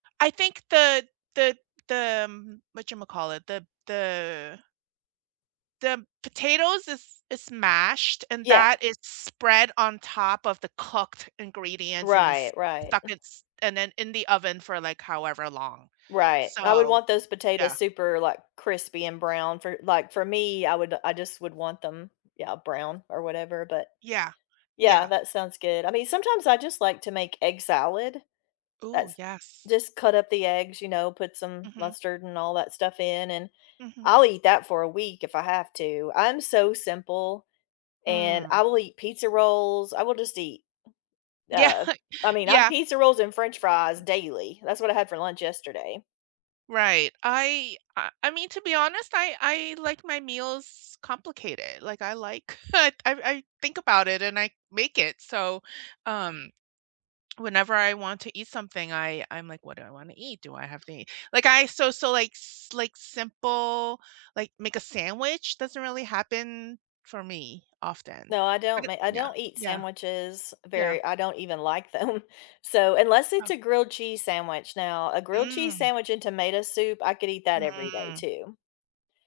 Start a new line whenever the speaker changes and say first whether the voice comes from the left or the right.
right: I think the the the, um, whatchamacallit, the the the potatoes is is mashed, and
left: Yeah.
right: that is spread on top of the cooked ingredients and then s
left: Right, right.
right: stuck it's and then in the oven for, like, however long.
left: Right, I would
right: So
left: want those
right: Yeah.
left: potatoes super, like, crispy and brown for like, for me, I would I just would want them Yeah, brown or whatever, but
right: Yeah,
left: Yeah,
right: yeah.
left: that sounds good. I mean, sometimes I just like to make egg salad.
right: Ooh,
left: That's
right: yes.
left: Just cut up the eggs, you know, put some
right: Mhm.
left: mustard and all that stuff in, and
right: Mhm.
left: I'll eat that for a week if I have to. I'm so simple, and
right: Mm.
left: I will eat pizza rolls, I will just eat,
right: Yeah,
left: uh I mean, I'm
right: yeah.
left: pizza rolls and French fries daily. That's what I had for lunch yesterday.
right: Right, I I I mean, to be honest, I I like my meals complicated, like, I like I I think about it and I make it, so, um, whenever I want to eat something, I I'm like, "What do I wanna eat? Do I have to eat?" Like I So so, like, s like, simple like, make a sandwich doesn't really happen for me often,
left: No, I
right: but
left: don't
right: it
left: ma I
right: Yeah,
left: don't eat
right: yeah.
left: sandwiches
right: Yeah.
left: very I don't even like them. So unless
right: Oh.
left: it's a grilled cheese sandwich. Now, a grilled cheese
right: Mm.
left: sandwich and tomato soup, I could eat that every day
right: Mm.
left: too.